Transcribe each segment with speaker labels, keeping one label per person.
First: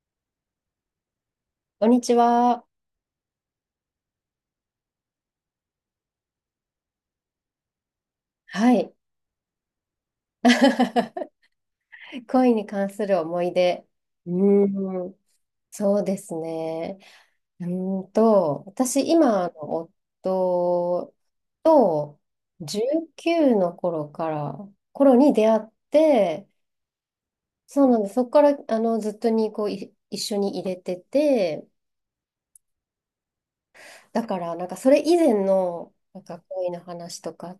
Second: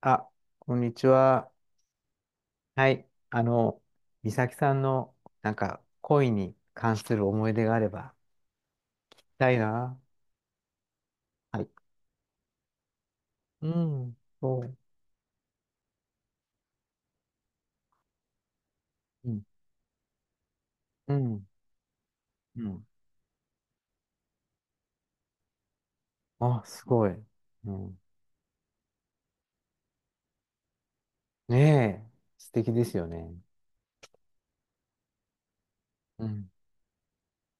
Speaker 1: あ、こんにちは。
Speaker 2: こんにちは。
Speaker 1: はい。あの、美咲さんの、なんか、恋に関する思い出があれば、
Speaker 2: はい。
Speaker 1: 聞きたいな。はい。
Speaker 2: 恋に関する思い
Speaker 1: う
Speaker 2: 出。
Speaker 1: ん、
Speaker 2: う
Speaker 1: そう。
Speaker 2: ーん、そうですね。私、
Speaker 1: うん、
Speaker 2: 今の
Speaker 1: う
Speaker 2: 夫
Speaker 1: ん、
Speaker 2: と
Speaker 1: うん。
Speaker 2: 19の頃から、頃に出会って、
Speaker 1: あ、すごい。う
Speaker 2: そうな
Speaker 1: ん。
Speaker 2: んです。そこから、ずっとに、こう、一緒に入れてて、
Speaker 1: ねえ、素敵ですよね。
Speaker 2: だから、なんか、それ以前の、なん
Speaker 1: う
Speaker 2: か、
Speaker 1: ん、
Speaker 2: 恋の話とか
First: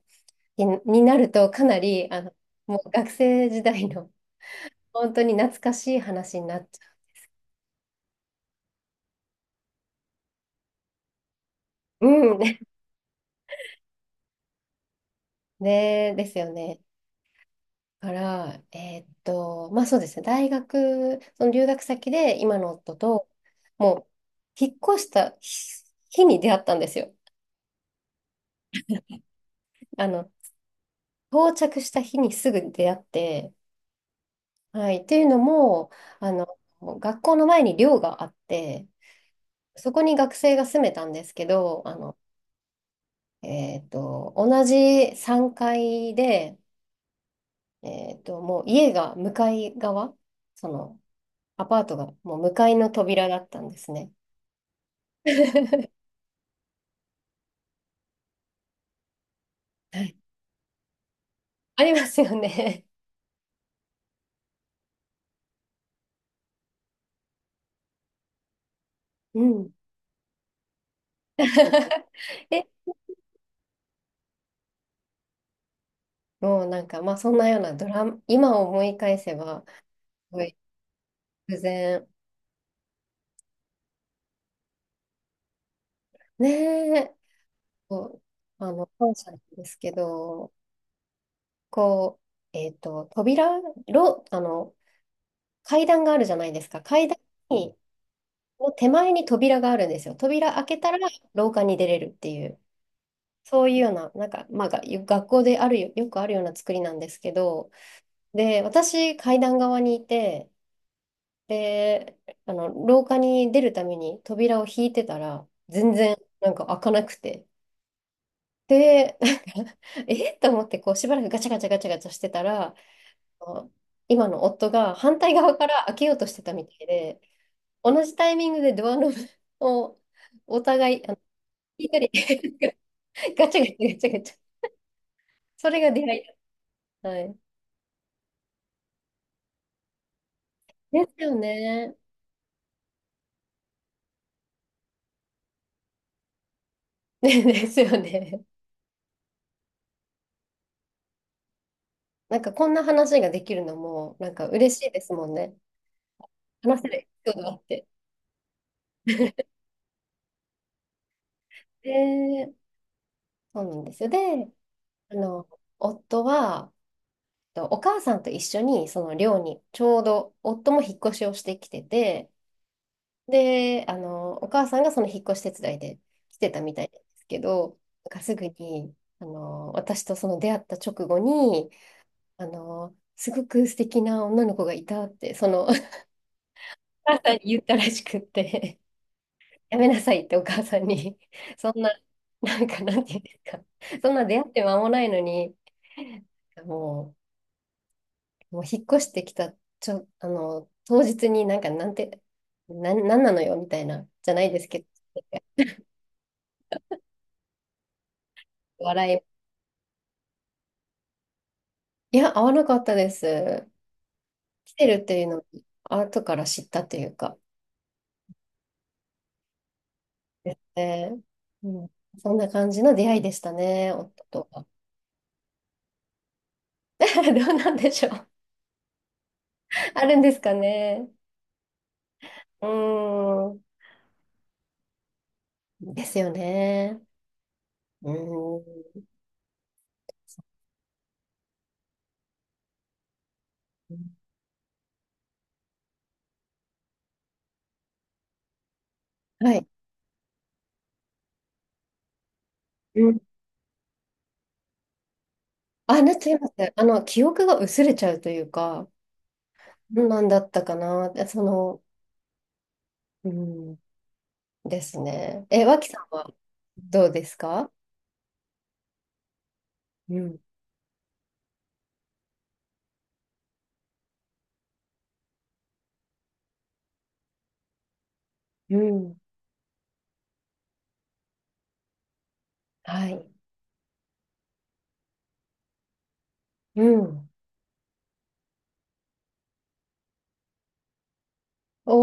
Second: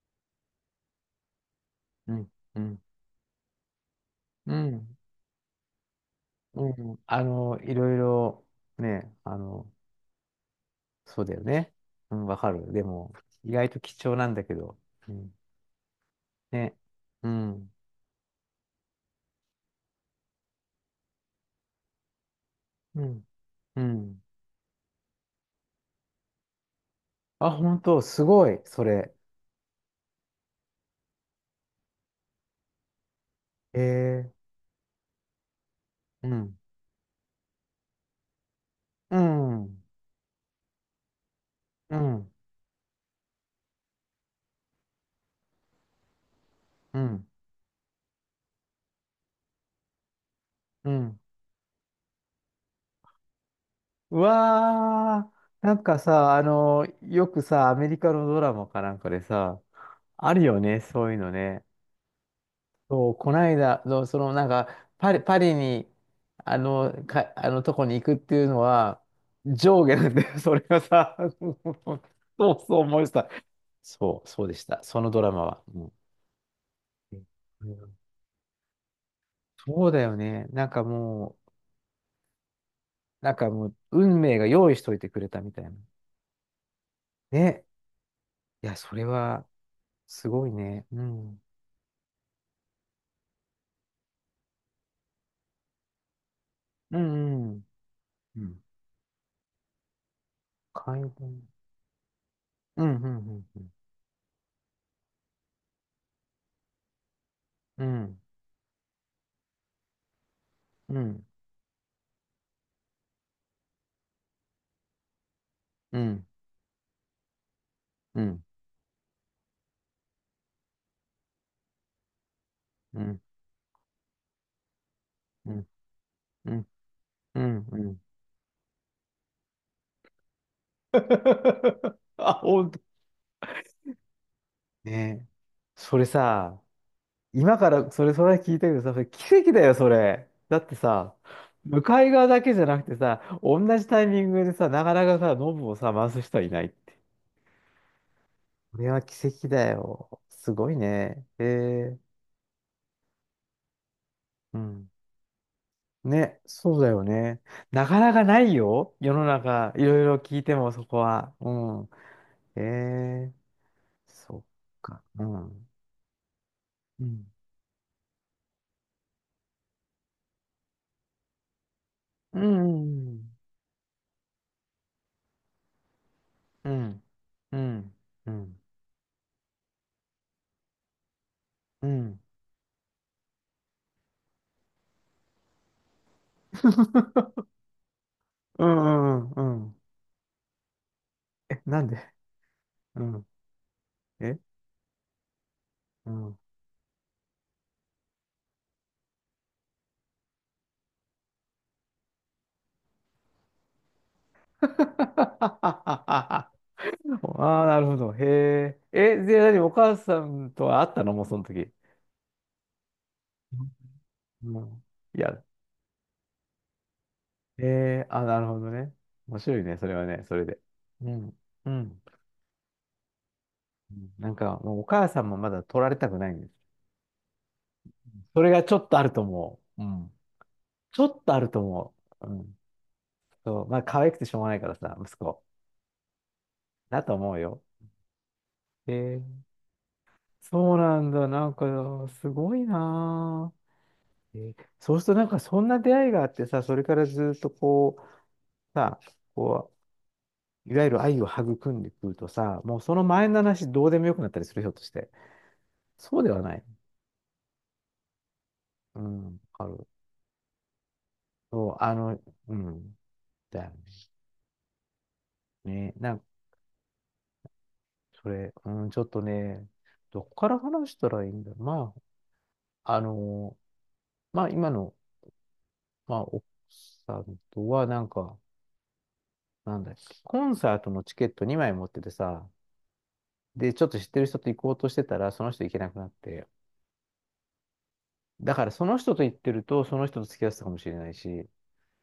Speaker 2: になると、かなり、
Speaker 1: うん、う
Speaker 2: も
Speaker 1: ん、
Speaker 2: う学生時代の
Speaker 1: うん、
Speaker 2: 本当に懐かしい話になっ
Speaker 1: う
Speaker 2: ちゃ
Speaker 1: ん。あの、いろいろ、ね、あの、そうだよね。
Speaker 2: う。
Speaker 1: うん、
Speaker 2: う
Speaker 1: わ
Speaker 2: ん。
Speaker 1: か る。でも、意外と貴重なんだけど。うん、
Speaker 2: ね、ですよ
Speaker 1: ね。
Speaker 2: ね。
Speaker 1: うん、
Speaker 2: だから、まあそうですね。大学、その留学先で今の夫
Speaker 1: うん、
Speaker 2: と、
Speaker 1: う
Speaker 2: もう、
Speaker 1: ん。
Speaker 2: 引っ越した日に出会ったんですよ。
Speaker 1: あ、本当、すごい、それ。
Speaker 2: あの、到着した日にすぐ出会って、
Speaker 1: ええ
Speaker 2: はい。っていうのも、
Speaker 1: う
Speaker 2: あの、
Speaker 1: ん、
Speaker 2: 学校の前に寮があって、
Speaker 1: うん、うん、
Speaker 2: そこに学生が住めたんですけど、
Speaker 1: う
Speaker 2: 同じ3階で、
Speaker 1: ん、
Speaker 2: もう家が向かい側、そ
Speaker 1: う
Speaker 2: の
Speaker 1: ん。
Speaker 2: アパートがもう向かいの扉だったんですね。
Speaker 1: う わー、なん
Speaker 2: は
Speaker 1: かさ、あの、よくさ、アメリカのドラマかなんかでさ、
Speaker 2: い。
Speaker 1: あるよね、そういうのね。
Speaker 2: ありますよね。
Speaker 1: そう、こないだ、のその、なんか、パリに、あの、か、あのとこに行くっていうのは、
Speaker 2: うん。
Speaker 1: 上下なんだよ、それがさ、そう
Speaker 2: え、
Speaker 1: そう思いました。そう、そうでした、そのドラマは。うん
Speaker 2: もうなんか、まあそんなよう
Speaker 1: う
Speaker 2: なド
Speaker 1: ん
Speaker 2: ラマ、今思い返せば、
Speaker 1: そうだよ
Speaker 2: すご
Speaker 1: ね。
Speaker 2: い
Speaker 1: なんかもう、
Speaker 2: 偶然、
Speaker 1: なんかもう、運命が用意しといてくれたみたいな。
Speaker 2: ねえ、
Speaker 1: ね。
Speaker 2: こう、
Speaker 1: いや、それ
Speaker 2: 感謝なん
Speaker 1: は、
Speaker 2: ですけ
Speaker 1: すごい
Speaker 2: ど、
Speaker 1: ね。うん。
Speaker 2: こう、えっと、扉、ろ、あの、階段があるじゃないですか。
Speaker 1: う
Speaker 2: 階段
Speaker 1: ん、うん。
Speaker 2: に、
Speaker 1: うん。
Speaker 2: の手前に扉があるんですよ。扉開けたら
Speaker 1: 解放。
Speaker 2: 廊下に出れるっていう。
Speaker 1: うん、うん、う
Speaker 2: そう
Speaker 1: ん、
Speaker 2: いうような、なんか、まあ、が学校であるよ、よくあるような作りなんですけど、
Speaker 1: うん。
Speaker 2: で、私、階段側にいて、
Speaker 1: うん、
Speaker 2: で、廊下に出るために扉を引いてたら、全
Speaker 1: う
Speaker 2: 然、
Speaker 1: ん、
Speaker 2: なんか開かなくて。
Speaker 1: うん、
Speaker 2: で、んか えっと思って、こう、しばらくガチャガチャガチャガチャしてたら、
Speaker 1: うん、
Speaker 2: あの今の夫が反対
Speaker 1: う
Speaker 2: 側
Speaker 1: ん、
Speaker 2: から開けようとして
Speaker 1: う
Speaker 2: た
Speaker 1: ん、
Speaker 2: みたいで、
Speaker 1: うん。
Speaker 2: 同じタイミングでドアノブをお互い、引い たり
Speaker 1: あ、ほんと。
Speaker 2: ガチャガチャガチャガチャ、
Speaker 1: ね。
Speaker 2: それが
Speaker 1: そ
Speaker 2: 出
Speaker 1: れ
Speaker 2: 会い
Speaker 1: さ、
Speaker 2: だ。はい
Speaker 1: 今からそれ、それ聞いたけどさ、それ奇跡だよ、それ。だって
Speaker 2: で
Speaker 1: さ、
Speaker 2: すよ
Speaker 1: 向
Speaker 2: ね。
Speaker 1: かい側だけじゃなくてさ、同じタイミングでさ、なかなかさ、ノブをさ、回す人はいない。
Speaker 2: ねですよね。
Speaker 1: これは奇跡だよ。すごいね。ええ
Speaker 2: なんかこんな話ができるのも、なんか
Speaker 1: う
Speaker 2: 嬉し
Speaker 1: ん。
Speaker 2: いですもんね。
Speaker 1: ね、そ
Speaker 2: 話
Speaker 1: う
Speaker 2: せ
Speaker 1: だ
Speaker 2: るエ
Speaker 1: よ
Speaker 2: ピソー
Speaker 1: ね。
Speaker 2: ドがあって。
Speaker 1: なかなかないよ。世の中、いろいろ聞いてもそこは。うん。
Speaker 2: で、
Speaker 1: ええ
Speaker 2: そうなんですよ。で、
Speaker 1: そっか。
Speaker 2: あ
Speaker 1: う
Speaker 2: の、
Speaker 1: ん。
Speaker 2: 夫は、
Speaker 1: うん。
Speaker 2: とお母さんと一緒に、その寮に、ちょうど夫も引っ越しをしてきてて、
Speaker 1: うん。
Speaker 2: で、お母さんがその引っ越し手伝いで来てた
Speaker 1: う
Speaker 2: みたいな
Speaker 1: ん。
Speaker 2: んですけ
Speaker 1: う
Speaker 2: ど、
Speaker 1: ん。
Speaker 2: なんか
Speaker 1: う
Speaker 2: すぐ
Speaker 1: ん。
Speaker 2: に、私とその出会った直後に、
Speaker 1: うん。
Speaker 2: すごく素敵な女の子がいたって、その母さ んに言ったらしくっ
Speaker 1: う
Speaker 2: て、
Speaker 1: ん。うん。う
Speaker 2: や
Speaker 1: ん
Speaker 2: めなさいってお母さんに、
Speaker 1: え、
Speaker 2: そん
Speaker 1: なん
Speaker 2: な、
Speaker 1: で
Speaker 2: なんか、な
Speaker 1: う
Speaker 2: んていうん
Speaker 1: ん。
Speaker 2: ですか、そんな出
Speaker 1: え
Speaker 2: 会って間もないのに、
Speaker 1: うん。
Speaker 2: ももう引っ越してきた、ちょ、あの、当日になんか、なんなのよ、みたいな、じゃないですけど、
Speaker 1: ああ、なるほど。へえ。え、で、
Speaker 2: 笑
Speaker 1: 何お母さんとは会ったのもうその時。
Speaker 2: い。いや、会わなかったです。
Speaker 1: う
Speaker 2: 来
Speaker 1: ん。
Speaker 2: てるって
Speaker 1: い
Speaker 2: いうの
Speaker 1: や、
Speaker 2: を、後から知ったというか、
Speaker 1: えー、あ、なるほどね。面白いね、それはね、それ
Speaker 2: です
Speaker 1: で。う
Speaker 2: ね。
Speaker 1: ん。
Speaker 2: う
Speaker 1: う
Speaker 2: ん、
Speaker 1: ん。
Speaker 2: そんな感じの出会いでしたね、
Speaker 1: うん
Speaker 2: 夫
Speaker 1: なん
Speaker 2: と
Speaker 1: か、
Speaker 2: は。
Speaker 1: もうお母さんもまだ取られたくないんです。
Speaker 2: どうなんでしょう。
Speaker 1: それがちょっとあると思う。う
Speaker 2: あ
Speaker 1: ん。
Speaker 2: るんですか
Speaker 1: ちょ
Speaker 2: ね。
Speaker 1: っとあると思う。うん。
Speaker 2: うー
Speaker 1: そう。
Speaker 2: ん。
Speaker 1: まあ、可愛くてしょうがないからさ、息子。
Speaker 2: ですよね。
Speaker 1: だと思うよ。
Speaker 2: うー
Speaker 1: えー、そうなんだ。なんか、すごいな
Speaker 2: ん。
Speaker 1: ぁ。えーそうすると、なんか、そんな出会いがあってさ、それからずっとこう、さ、
Speaker 2: はい。
Speaker 1: こう、いわゆる愛を育んでくるとさ、もうそ
Speaker 2: う
Speaker 1: の
Speaker 2: ん。
Speaker 1: 前の話どうでもよくなったりする、ひょっとして。
Speaker 2: あ、なっ
Speaker 1: そうで
Speaker 2: ちゃい
Speaker 1: は
Speaker 2: ます
Speaker 1: ない。
Speaker 2: ね。記憶が薄れちゃうというか、
Speaker 1: うん、わかる。
Speaker 2: どんなんだったかな。でそ
Speaker 1: そう、
Speaker 2: の、
Speaker 1: あの、うん、
Speaker 2: う
Speaker 1: だよ
Speaker 2: ん。ですね。え、脇
Speaker 1: ね。
Speaker 2: さん
Speaker 1: なんか、
Speaker 2: はどうですか。
Speaker 1: それ、うん、ちょっとね、
Speaker 2: う
Speaker 1: どこ
Speaker 2: ん。
Speaker 1: から話したらいいんだろう。まあ、あの、まあ、今の、まあ、奥さんとは、なんか、
Speaker 2: うん。
Speaker 1: なんだっけ、コンサートのチケット2枚持っててさ、
Speaker 2: はい。
Speaker 1: で、ちょっと知ってる人と行こうとしてたら、その人行けなくなって、
Speaker 2: うん。
Speaker 1: だから、その人と行ってると、その人と付き合ってたかもしれないし、
Speaker 2: お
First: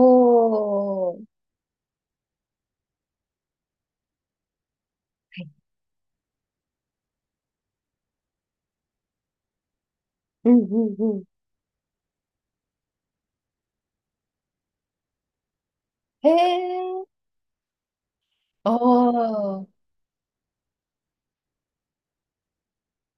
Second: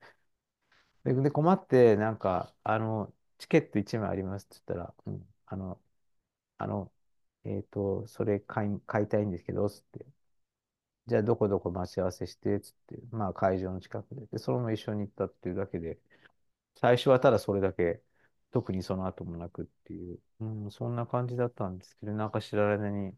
Speaker 1: で、
Speaker 2: ー。
Speaker 1: で困って、なんか、あの、チケット1枚ありますって言ったら、うん、あの、あの、それ買いたいんですけど、つって。
Speaker 2: うんうんう
Speaker 1: じゃ
Speaker 2: ん。
Speaker 1: あ、どこどこ待ち合わせして、つって。まあ、会場の近くで。で、そのまま一緒に行ったっていうだけで、
Speaker 2: へ
Speaker 1: 最
Speaker 2: え。
Speaker 1: 初はただそれだけ、特にその後もな
Speaker 2: お
Speaker 1: くっ
Speaker 2: ー。
Speaker 1: ていう、うん、そんな感じだったんですけど、なんか知られ間に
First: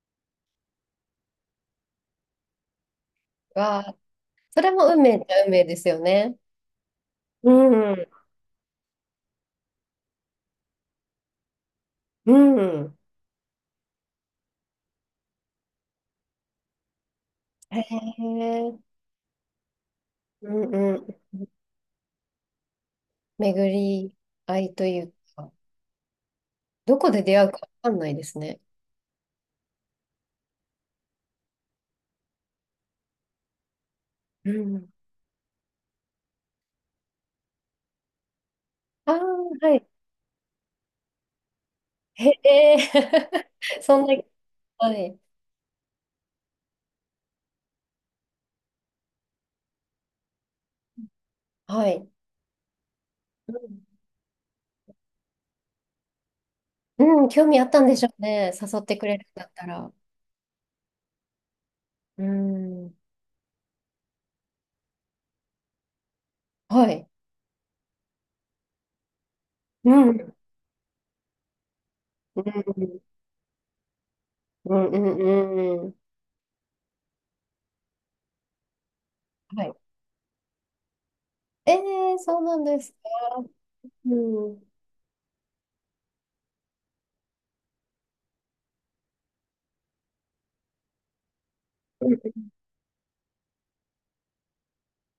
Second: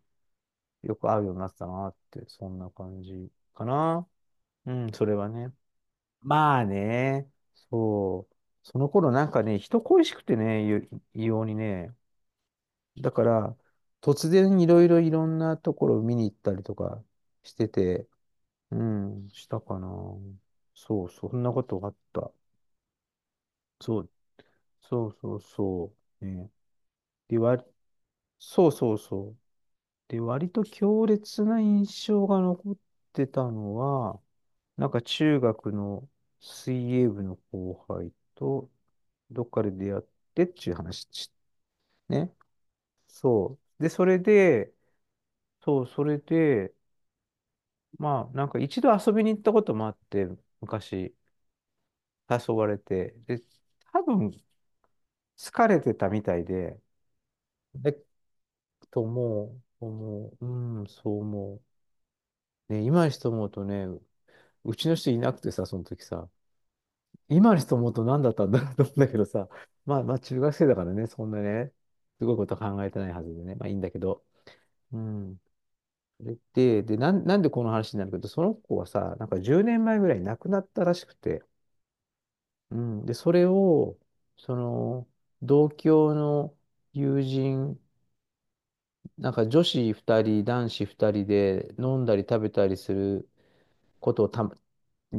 Speaker 1: よく会うようになってたなって、そんな感じか
Speaker 2: わあ。
Speaker 1: な。
Speaker 2: それ
Speaker 1: う
Speaker 2: も
Speaker 1: ん、
Speaker 2: 運
Speaker 1: それ
Speaker 2: 命っ
Speaker 1: は
Speaker 2: ちゃ運
Speaker 1: ね。
Speaker 2: 命ですよね。
Speaker 1: まあね、
Speaker 2: うん。
Speaker 1: そう。その頃なんかね、人恋しくてね、異様にね、
Speaker 2: うん。
Speaker 1: だから、突然いろいろいろんなところを見に行ったりとかして
Speaker 2: へ
Speaker 1: て、
Speaker 2: え。
Speaker 1: うん、したかな。
Speaker 2: うんう
Speaker 1: そう
Speaker 2: ん、
Speaker 1: そう、そんなことがあった。
Speaker 2: 巡
Speaker 1: そう、
Speaker 2: り合いとい
Speaker 1: そう
Speaker 2: う
Speaker 1: そう
Speaker 2: か、
Speaker 1: そう。ね。
Speaker 2: どこで出
Speaker 1: で、
Speaker 2: 会うか
Speaker 1: 割、
Speaker 2: わかんないですね。
Speaker 1: そうそうそう。で、割と強烈な印象が残ってたのは、
Speaker 2: う
Speaker 1: なん
Speaker 2: ん。
Speaker 1: か中学の水泳部の後輩と、
Speaker 2: ああ、
Speaker 1: どっかで
Speaker 2: はい。
Speaker 1: 出会ってっていう話
Speaker 2: へ
Speaker 1: ね。
Speaker 2: え、
Speaker 1: そ う。で、
Speaker 2: そ
Speaker 1: そ
Speaker 2: んな、
Speaker 1: れで、
Speaker 2: はい。
Speaker 1: そう、それで、まあ、なんか一度遊びに行ったこともあって、昔
Speaker 2: はい。
Speaker 1: 誘われて、で、多分疲れてたみたいで、
Speaker 2: うん、うん、興味あったん
Speaker 1: で、
Speaker 2: でしょうね。誘って
Speaker 1: と
Speaker 2: くれるん
Speaker 1: 思
Speaker 2: だっ
Speaker 1: う、
Speaker 2: たら。
Speaker 1: 思う、うん、そう思
Speaker 2: う
Speaker 1: う。ね、
Speaker 2: ん。
Speaker 1: 今にして思うとね、うちの人いなくてさ、その時さ、
Speaker 2: はい。
Speaker 1: 今にして思うと何だったんだろうと思うんだけどさ、
Speaker 2: う
Speaker 1: まあまあ
Speaker 2: ん。
Speaker 1: 中学生だからね、そんなね、すごい
Speaker 2: う
Speaker 1: こと考えて
Speaker 2: ん。
Speaker 1: ないはずでね、まあいいんだけど、
Speaker 2: うん。う
Speaker 1: うん。
Speaker 2: ん。うん、
Speaker 1: それで、なんでこの話になるけど、その子はさ、なんか
Speaker 2: は
Speaker 1: 10
Speaker 2: い。
Speaker 1: 年前ぐらい亡くなったらしくて、
Speaker 2: ええ、そうなん
Speaker 1: う
Speaker 2: ですか。
Speaker 1: ん、で、それを、
Speaker 2: うん。う
Speaker 1: そ
Speaker 2: ん。
Speaker 1: の、同郷の友人、なんか女子2人、男子2人で飲んだり食べたりすることをた、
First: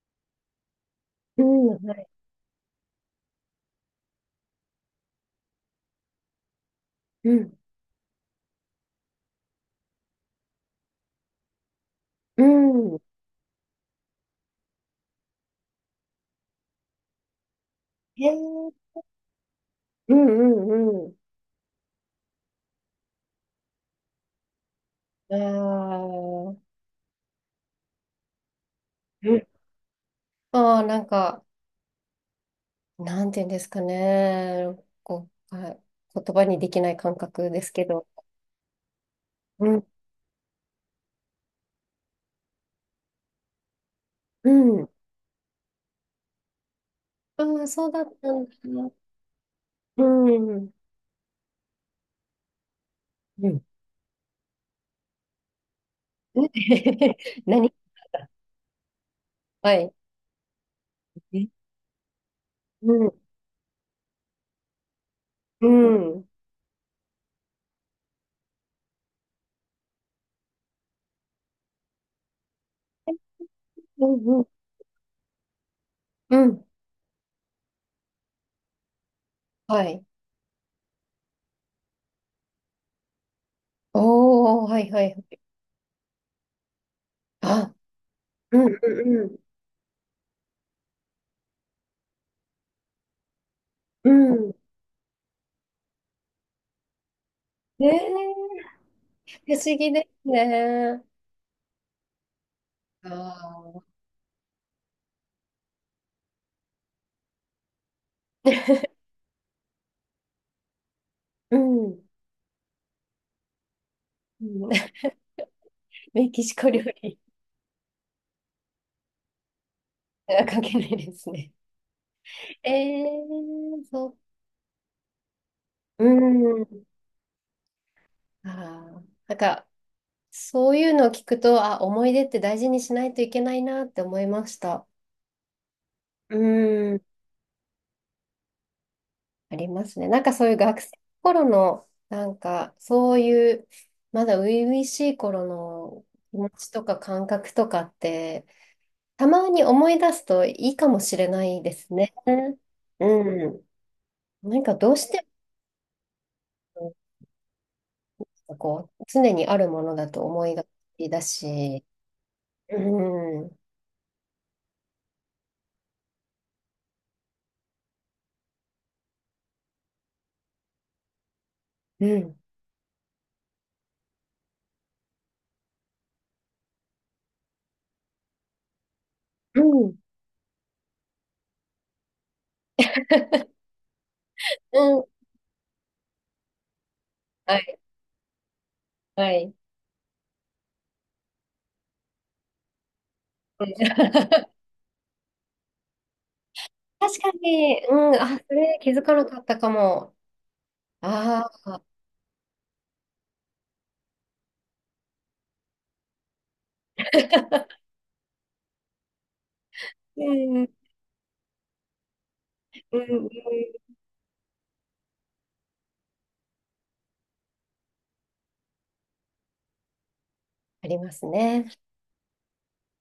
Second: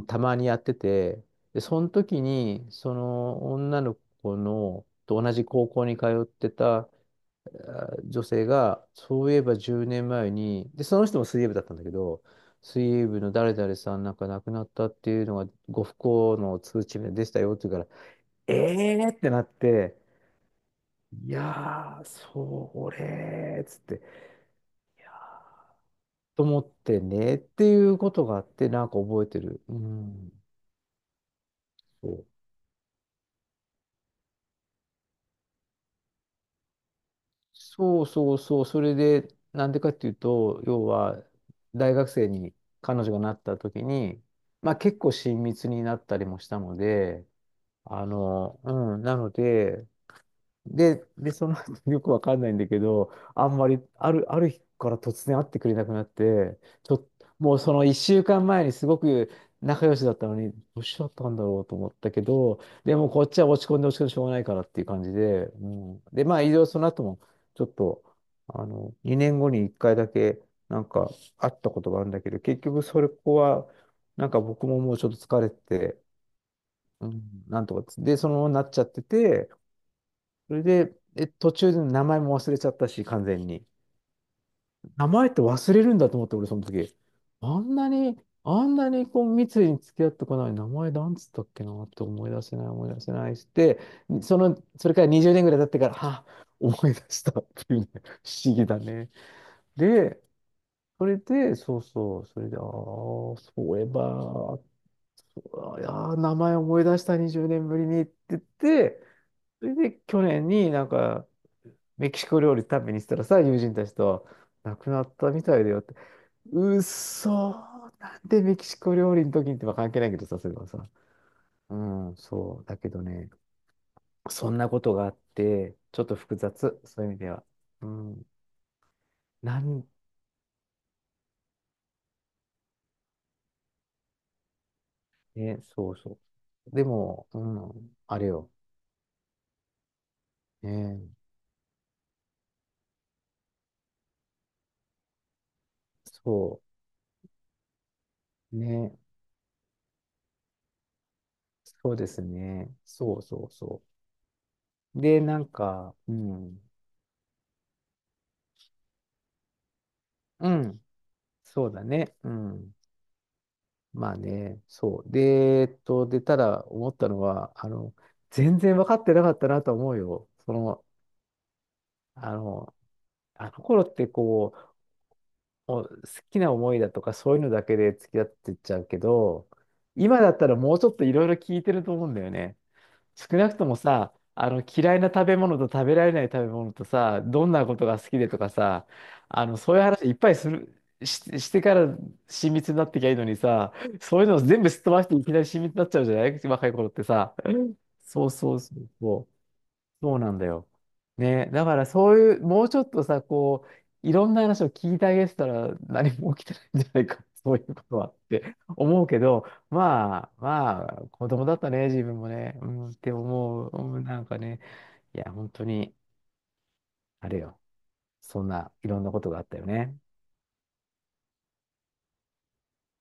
Speaker 1: たまにやってて、
Speaker 2: う
Speaker 1: で、そ
Speaker 2: ん。
Speaker 1: の
Speaker 2: はい。
Speaker 1: 時に、その女の子の、と同じ高校に通ってた
Speaker 2: うん。
Speaker 1: 女性が、そういえば10年前に、で、その人も水泳部だったんだけど、
Speaker 2: う
Speaker 1: 水
Speaker 2: ん。
Speaker 1: 泳部の誰々さんなんか亡くなったっていうのが、ご不幸の通知でしたよっていうから、
Speaker 2: へえ。
Speaker 1: ええーってなって、
Speaker 2: うん。うん。うん。
Speaker 1: いやー、それーっつって、いや
Speaker 2: あ
Speaker 1: ーと思っ
Speaker 2: あ。
Speaker 1: てねっていうことがあって、なんか覚え
Speaker 2: う
Speaker 1: て
Speaker 2: ん、
Speaker 1: る。うん。
Speaker 2: ああ、なんか、なんていうんですかね。こう、はい、言葉にできない感覚ですけ
Speaker 1: そ
Speaker 2: ど。
Speaker 1: うそうそうそう、それで、
Speaker 2: う
Speaker 1: なんで
Speaker 2: ん。
Speaker 1: かっていうと、要は、大学生に彼女がなった時に、
Speaker 2: う
Speaker 1: まあ
Speaker 2: ん。
Speaker 1: 結構親密になったりもしたので、
Speaker 2: ああ、そうだ
Speaker 1: あ
Speaker 2: ったん
Speaker 1: の、う
Speaker 2: だ。
Speaker 1: ん、なので、
Speaker 2: うん。
Speaker 1: で、その後 よくわかんないんだけど、あ
Speaker 2: う
Speaker 1: ん
Speaker 2: ん。
Speaker 1: まり、ある日から突然会ってくれなくなって、ちょっ、もう
Speaker 2: 何
Speaker 1: その1週間前にすごく
Speaker 2: は
Speaker 1: 仲
Speaker 2: い。
Speaker 1: 良しだったのに、どうしちゃったんだ
Speaker 2: え、
Speaker 1: ろうと思ったけど、
Speaker 2: う
Speaker 1: でも
Speaker 2: ん。
Speaker 1: こっちは落ち込んで落ち込んでしょうがないからっていう感じで、
Speaker 2: う
Speaker 1: うん。
Speaker 2: ん。う
Speaker 1: で、
Speaker 2: ん。
Speaker 1: まあ、いろいろその後も、ちょっと、あの、2年後に1回だけ、なんか、会ったことがあるんだけど、結局それここは、
Speaker 2: う
Speaker 1: なんか
Speaker 2: ん。
Speaker 1: 僕ももうちょっと疲れてて、
Speaker 2: うん、
Speaker 1: うん、なんとかつ、で、そのままなっちゃってて、
Speaker 2: はい。
Speaker 1: それで、え、途中で名前も忘れちゃったし、完全に。
Speaker 2: おー、はいは
Speaker 1: 名前っ
Speaker 2: い。
Speaker 1: て忘れるんだと思って、俺その時。あ
Speaker 2: あ、
Speaker 1: んなに、
Speaker 2: う
Speaker 1: あん
Speaker 2: ん。
Speaker 1: なに
Speaker 2: う
Speaker 1: こう
Speaker 2: ん。
Speaker 1: 密に付き合ってこない名前なんつったっけなって思い出せない、思い出せないして、
Speaker 2: うん。
Speaker 1: そ
Speaker 2: うん、
Speaker 1: の、それから20年ぐらい経ってから、あ、思い出したっていう
Speaker 2: ね
Speaker 1: ね、不思
Speaker 2: え、
Speaker 1: 議だね。
Speaker 2: 不思議で
Speaker 1: で、
Speaker 2: すね。
Speaker 1: それで、そうそう、それで、ああ、
Speaker 2: あ
Speaker 1: そう
Speaker 2: あ。
Speaker 1: いえば、あいやー、名前思い出した20年ぶりにって言って、それで去年になんか、
Speaker 2: うん。
Speaker 1: メキシコ料理食べに行ったらさ、友人たちと、
Speaker 2: うん
Speaker 1: 亡くな ったみたいだよって。
Speaker 2: メキシコ
Speaker 1: うっ
Speaker 2: 料理。
Speaker 1: そー、なんでメキシコ料理の時にってまあ関係ないけど さ、
Speaker 2: あ、
Speaker 1: それ
Speaker 2: 関
Speaker 1: は
Speaker 2: 係な
Speaker 1: さ。
Speaker 2: いですね。
Speaker 1: うん、そう。
Speaker 2: え
Speaker 1: だけどね、
Speaker 2: ー、そっ、
Speaker 1: そんなことがあって、ちょ
Speaker 2: う
Speaker 1: っと複雑、
Speaker 2: ん。
Speaker 1: そういう意味では。うん、
Speaker 2: あー、なん
Speaker 1: な
Speaker 2: か、
Speaker 1: ん、
Speaker 2: そういうのを聞くと、あ、思い出って大事にしないといけないなって思いました。
Speaker 1: ね、そうそ
Speaker 2: う
Speaker 1: う。で
Speaker 2: ん。
Speaker 1: も、うん、あれよ。
Speaker 2: ありますね。なんかそういう学生の
Speaker 1: ね、
Speaker 2: 頃の、なんか、そういう、まだ初々しい頃の気持
Speaker 1: そ
Speaker 2: ちとか感覚とかって、
Speaker 1: う、ね、
Speaker 2: たまに思い出すといいかもしれないで
Speaker 1: そ
Speaker 2: す
Speaker 1: うで
Speaker 2: ね。
Speaker 1: すね。そうそ
Speaker 2: う
Speaker 1: う
Speaker 2: ん。
Speaker 1: そ
Speaker 2: なんかどう
Speaker 1: う。
Speaker 2: し
Speaker 1: で、
Speaker 2: て
Speaker 1: なんか、うん、
Speaker 2: も、こう、常にあるものだと思
Speaker 1: う
Speaker 2: いが
Speaker 1: ん、
Speaker 2: ちだ
Speaker 1: そうだ
Speaker 2: し、
Speaker 1: ね。うん。
Speaker 2: うん。うん。
Speaker 1: まあね、そう。で、で、ただ思ったのは、あの、全然分かってなかったなと思うよ。その、あの、あの頃ってこう、もう好きな思いだとかそういうのだけで付き合ってっちゃうけど、
Speaker 2: うん。
Speaker 1: 今だったらもうちょっといろいろ聞いてると思うんだよね。少なくともさ、あの
Speaker 2: う
Speaker 1: 嫌い
Speaker 2: ん。
Speaker 1: な食べ物と食べられない食べ物とさ、どん
Speaker 2: は
Speaker 1: なこ
Speaker 2: い、
Speaker 1: とが好きでとかさ、
Speaker 2: は
Speaker 1: あ
Speaker 2: い。
Speaker 1: のそういう話いっぱいする、してから親密になってきゃいいのに
Speaker 2: うん
Speaker 1: さ、そういうのを 全部すっ飛ばしていきなり親密になっちゃうじゃない若い頃って
Speaker 2: 確か
Speaker 1: さ。
Speaker 2: に、うん、
Speaker 1: そう
Speaker 2: あ、そ
Speaker 1: そうそ
Speaker 2: れ
Speaker 1: う
Speaker 2: 気づか
Speaker 1: そ
Speaker 2: なか
Speaker 1: う。
Speaker 2: ったかも。
Speaker 1: そうなんだよ。ね、
Speaker 2: あ
Speaker 1: だか
Speaker 2: あ、
Speaker 1: らそういう、もうちょっとさ、こう、いろんな話を聞いてあげてたら何も起きてないんじゃないか、そういうことはって 思うけど、
Speaker 2: う
Speaker 1: まあ、
Speaker 2: ん、うん、
Speaker 1: まあ、子供だったね、自分もね、うん、っ
Speaker 2: う
Speaker 1: て
Speaker 2: ん、
Speaker 1: 思う、うん、なんかね、いや、本当に、あれよ、そんないろんなことがあったよね。
Speaker 2: ありますね。